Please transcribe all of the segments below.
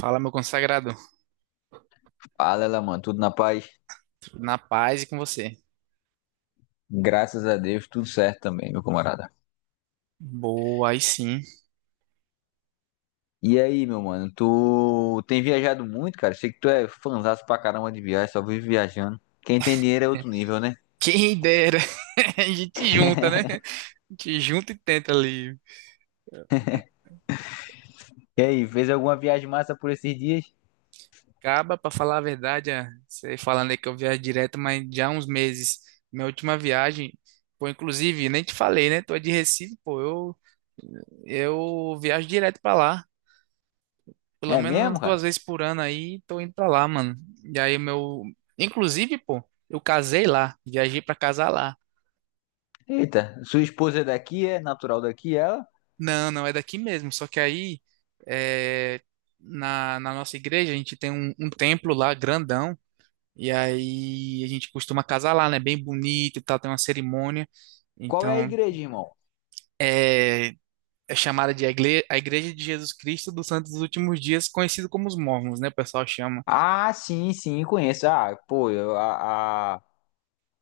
Fala, meu consagrado. Fala, ela, mano, tudo na paz? Na paz e com você. Graças a Deus, tudo certo também, meu camarada. Boa, aí sim. E aí, meu mano, tu tem viajado muito, cara? Sei que tu é fanzaço pra caramba de viagem, só vive viajando. Quem tem dinheiro é outro nível, né? Quem dera. A gente junta, né? A gente junta e tenta ali. E aí, fez alguma viagem massa por esses dias? Acaba, pra falar a verdade, ah, você falando aí que eu viajo direto, mas já há uns meses. Minha última viagem, pô, inclusive, nem te falei, né? Tô de Recife, pô, eu viajo direto pra lá. Pelo É menos umas mesmo, cara? duas vezes por ano aí, tô indo pra lá, mano. E aí, meu. Inclusive, pô, eu casei lá. Viajei pra casar lá. Eita, sua esposa é daqui, é natural daqui, ela? Não, não, é daqui mesmo. Só que aí, é, na nossa igreja, a gente tem um templo lá grandão. E aí a gente costuma casar lá, né? Bem bonito e tal, tem uma cerimônia. Qual é a Então, igreja, irmão? é, é chamada de a igle- a Igreja de Jesus Cristo dos Santos dos Últimos Dias, conhecido como os Mormons, né? O pessoal chama. Ah, sim, sim, conheço. Ah, pô, eu- a, a,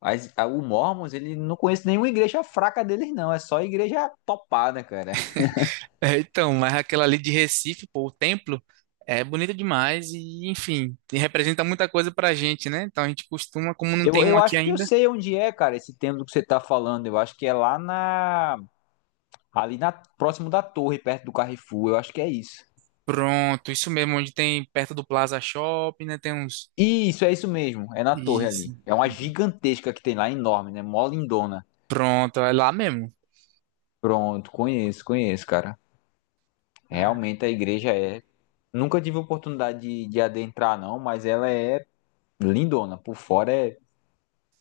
as- a- o Mormons, ele não conhece nenhuma igreja fraca deles, não. É só igreja topada, cara. É, então, mas aquela ali de Recife, pô, o templo é bonito demais e, enfim, e representa muita coisa pra gente, né? Então a gente costuma, como não Eu, tem um eu aqui acho que eu ainda. sei onde é, cara, esse templo que você tá falando. Eu acho que é lá na. Ali na, próximo da torre, perto do Carrefour. Eu acho que é isso. Pronto, isso mesmo, onde tem perto do Plaza Shopping, né? Tem uns. Isso, é isso mesmo. É na torre ali. Isso. É uma gigantesca que tem lá, enorme, né? Mó lindona. Pronto, é lá mesmo. Pronto, conheço, conheço, cara. Ah, Realmente a igreja é. Nunca tive oportunidade de, adentrar, não, mas ela é lindona. Por fora é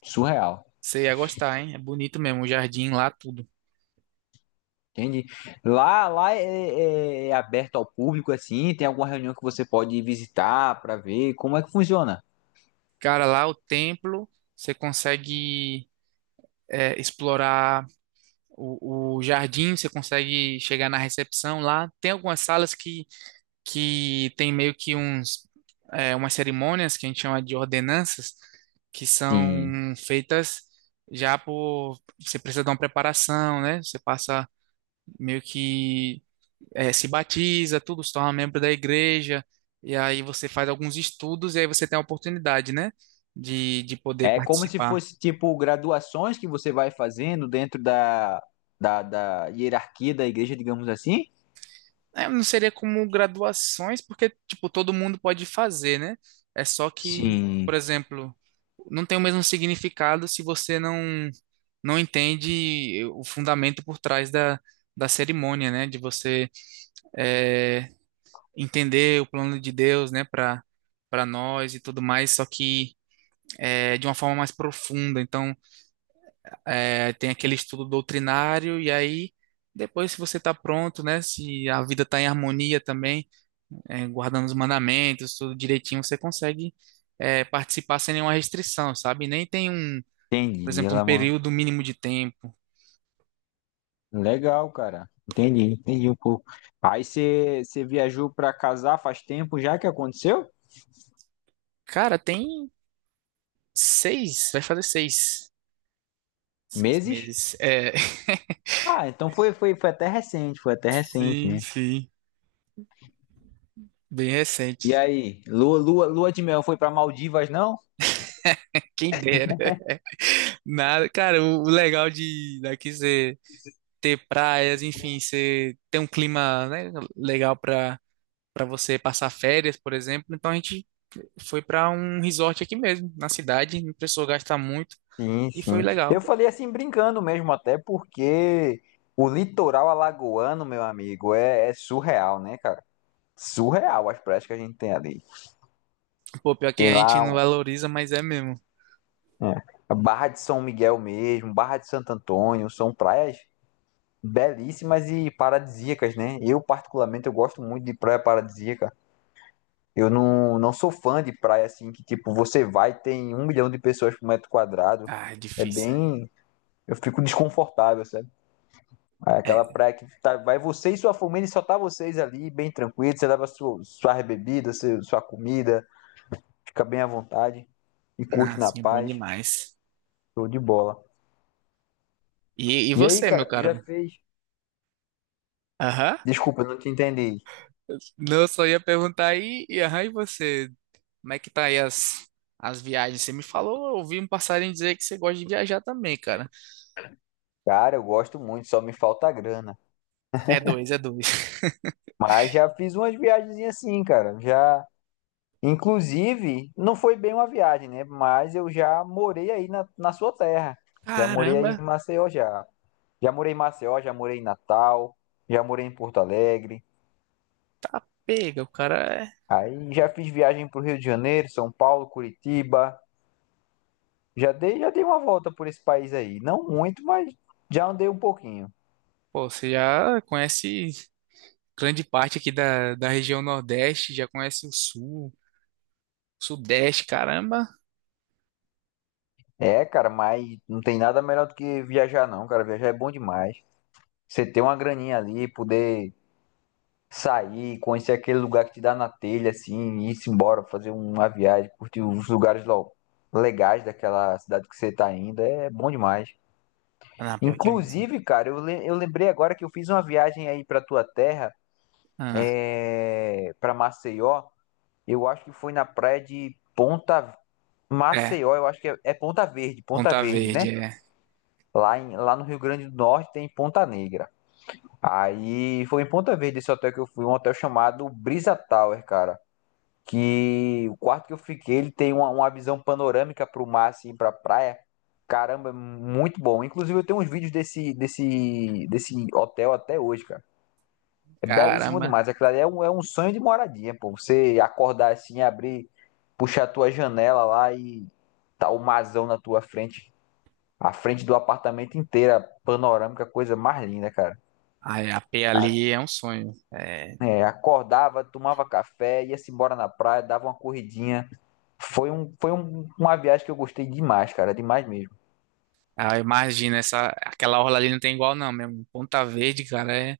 surreal. você ia gostar, hein? É bonito mesmo, o jardim lá, tudo. Entende? Lá é, é aberto ao público, assim, tem alguma reunião que você pode visitar para ver como é que funciona? Cara, lá o templo, você consegue é, explorar o jardim, você consegue chegar na recepção lá. Tem algumas salas que tem meio que uns, é, umas cerimônias que a gente chama de ordenanças, que são Sim. feitas já por. Você precisa dar uma preparação, né? Você passa meio que se batiza, tudo, se torna membro da igreja, e aí você faz alguns estudos e aí você tem a oportunidade, né, de poder É como se participar. fosse, tipo, graduações que você vai fazendo dentro da hierarquia da igreja, digamos assim? É, não seria como graduações, porque, tipo, todo mundo pode fazer, né? É só que, por Sim. exemplo, não tem o mesmo significado se você não entende o fundamento por trás da, da cerimônia, né? De você eh, entender o plano de Deus, né, para nós e tudo mais, só que é, de uma forma mais profunda. Então, é, tem aquele estudo doutrinário, e aí, depois, se você está pronto, né, se a vida está em harmonia também, é, guardando os mandamentos, tudo direitinho, você consegue, é, participar sem nenhuma restrição, sabe? Nem tem um, por Entendi. exemplo, um Ela, mano. período mínimo de tempo. Legal, cara. Entendi, entendi um pouco. Aí você viajou para casar faz tempo já que aconteceu? Cara, tem seis, vai fazer seis, seis Meses? meses. É, Ah, então foi até recente, foi até recente, sim, né? sim. Bem E recente. aí, lua de mel foi para Maldivas, não? Quem dera. Nada, cara, o legal de daqui ser ter praias, enfim, você ter um clima, né, legal para você passar férias, por exemplo. Então a gente foi para um resort aqui mesmo, na cidade, não precisou gastar muito Sim, e foi sim. legal. Eu falei assim brincando mesmo, até porque o litoral alagoano, meu amigo, é surreal, né, cara? Surreal as praias que a gente tem ali. Pô, pior que Tem a gente lá não valoriza, mas é mesmo. é, a Barra de São Miguel mesmo, Barra de Santo Antônio, são praias belíssimas e paradisíacas, né? Eu, particularmente, eu gosto muito de praia paradisíaca. Eu não sou fã de praia assim, que tipo, você vai e tem um milhão de pessoas por metro quadrado. Ah, é É difícil. É, bem, eu fico desconfortável, sabe? Aí aquela é praia que tá, vai você e sua família e só tá vocês ali, bem tranquilo. Você leva sua bebida, sua comida, fica bem à vontade e curte na nossa, é bom paz. demais. Show de bola. E E aí, você, meu cara, tu já caro? fez? Aham. Desculpa, eu não te entendi. Não, eu só ia perguntar aí, e aham, e você? Como é que tá aí as viagens? Você me falou, eu ouvi um passarinho dizer que você gosta de viajar também, cara. Cara, eu gosto muito, só me falta a grana. É dois, é dois. Mas já fiz umas viagens assim, cara. Já Inclusive, não foi bem uma viagem, né? Mas eu já morei aí na sua terra. Já morei aí em Caramba! Maceió, já. Já morei em Maceió, já morei em Natal, já morei em Porto Alegre. Pega, o cara é. Aí já fiz viagem para o Rio de Janeiro, São Paulo, Curitiba. Já dei uma volta por esse país aí. Não muito, mas já andei um pouquinho. Pô, você já conhece grande parte aqui da, da região Nordeste, já conhece o Sul, Sudeste, caramba. É, cara, mas não tem nada melhor do que viajar, não, cara. Viajar é bom demais. Você ter uma graninha ali, poder sair, conhecer aquele lugar que te dá na telha, assim, e ir-se embora, fazer uma viagem, curtir os lugares legais daquela cidade que você tá indo, é bom demais. Ah, não, pior que é mesmo. Inclusive, cara, eu lembrei agora que eu fiz uma viagem aí pra tua terra, Ah, pra Maceió, eu acho que foi na praia de Ponta... é, Maceió, eu acho que é Ponta Verde, Ponta Ponta Verde, Verde, né? é. Lá, lá no Rio Grande do Norte tem Ponta Negra. Aí foi em Ponta Verde esse hotel que eu fui, um hotel chamado Brisa Tower, cara. Que o quarto que eu fiquei, ele tem uma visão panorâmica pro mar, assim, pra praia. Caramba, é muito bom. Inclusive, eu tenho uns vídeos desse hotel até hoje, cara. É belíssimo Caramba. demais. Aquilo ali é um sonho de moradia, pô. Você acordar assim, abrir, puxar a tua janela lá e tá o marzão na tua frente. A frente do apartamento inteira, panorâmica, coisa mais linda, cara. Ai, a P A- ali é um sonho. É. Acordava, tomava café, ia-se embora na praia, dava uma corridinha. Uma viagem que eu gostei demais, cara, demais mesmo. Ah, imagina, essa, aquela orla ali não tem igual, não mesmo. Ponta Verde, cara, é,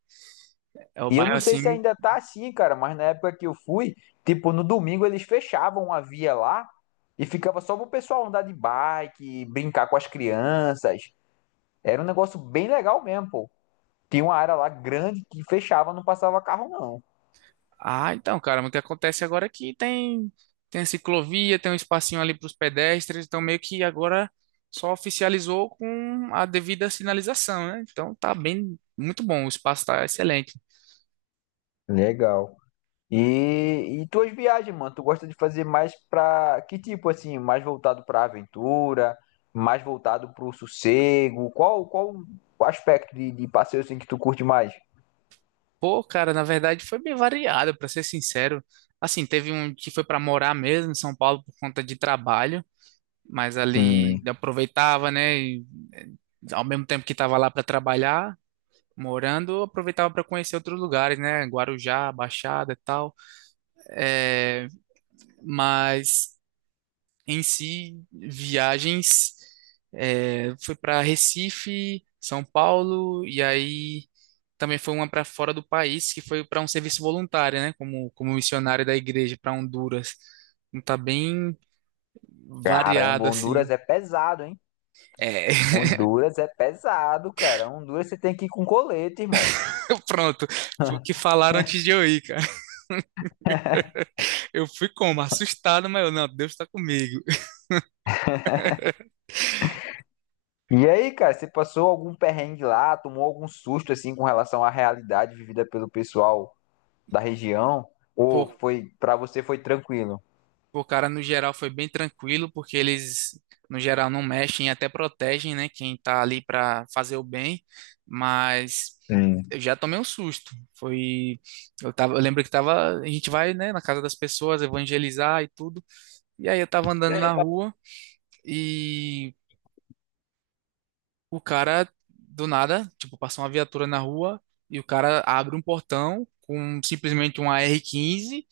é o E eu bairro não sei assim. se ainda tá assim, cara, mas na época que eu fui, tipo, no domingo eles fechavam a via lá e ficava só pro pessoal andar de bike, brincar com as crianças. Era um negócio bem legal mesmo, pô. Tinha uma área lá grande que fechava, não passava carro, não. Ah, então, cara, mas o que acontece agora é que tem, tem a ciclovia, tem um espacinho ali para os pedestres, então meio que agora só oficializou com a devida sinalização, né? Então tá bem, muito bom, o espaço tá excelente. Legal. E tuas viagens, mano, tu gosta de fazer mais pra que tipo assim, mais voltado pra aventura, mais voltado pro sossego? Qual o aspecto de, passeio assim que tu curte mais? Pô, cara, na verdade foi bem variado, para ser sincero. Assim, teve um que foi para morar mesmo em São Paulo por conta de trabalho, mas ali Sim. aproveitava, né? E, eh, ao mesmo tempo que estava lá para trabalhar, morando, aproveitava para conhecer outros lugares, né? Guarujá, Baixada e tal. É, mas em si, viagens, é, foi para Recife, São Paulo, e aí também foi uma para fora do país, que foi para um serviço voluntário, né? Como missionário da igreja para Honduras. Então tá bem Caramba, variado, assim. Honduras é pesado, hein? É, Honduras é pesado, cara. Honduras você tem que ir com colete, irmão. pronto. Foi o que falaram antes de eu ir, cara. Eu fui como? Assustado, mas eu, não, Deus tá comigo. E aí, cara, você passou algum perrengue lá, tomou algum susto assim com relação à realidade vivida pelo pessoal da região? Ou Pô, foi para você foi tranquilo? o cara, no geral, foi bem tranquilo, porque eles, no geral, não mexem e até protegem, né? Quem tá ali pra fazer o bem. Mas Sim. eu já tomei um susto. Foi. Eu tava, eu lembro que tava. A gente vai, né, na casa das pessoas, evangelizar e tudo. E aí eu tava andando na rua e o cara, do nada, tipo, passou uma viatura na rua e o cara abre um portão com simplesmente um AR-15,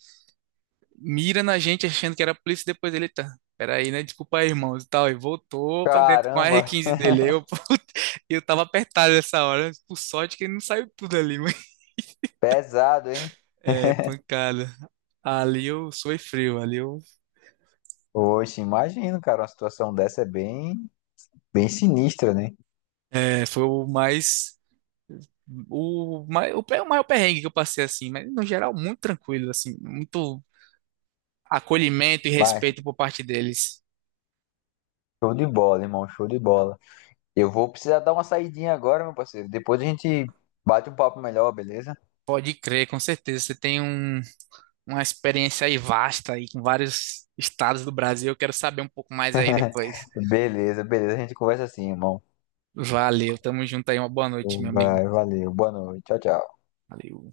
mira na gente achando que era a polícia, depois ele tá. Peraí, né? Desculpa aí, irmãos, e tal. E voltou pra dentro com a Caramba, R15 dele. Eu, puta, eu tava apertado nessa hora. Né? Por sorte que ele não saiu tudo ali, mas pesado, hein? é pancada. Ali eu suei frio. Ali eu Oxe, imagino, cara, uma situação dessa é bem, bem sinistra, né? é, foi o o maior perrengue que eu passei assim, mas no geral muito tranquilo assim, muito acolhimento e Vai, respeito por parte deles. show de bola, irmão, show de bola. Eu vou precisar dar uma saidinha agora, meu parceiro. Depois a gente bate um papo melhor, beleza? Pode crer, com certeza. Você tem um, uma experiência aí vasta aí com vários estados do Brasil. Eu quero saber um pouco mais aí depois. Beleza, beleza, a gente conversa assim, irmão. Valeu, tamo junto aí. Uma boa noite, meu amigo. Vai, valeu, boa noite, tchau, tchau. Valeu.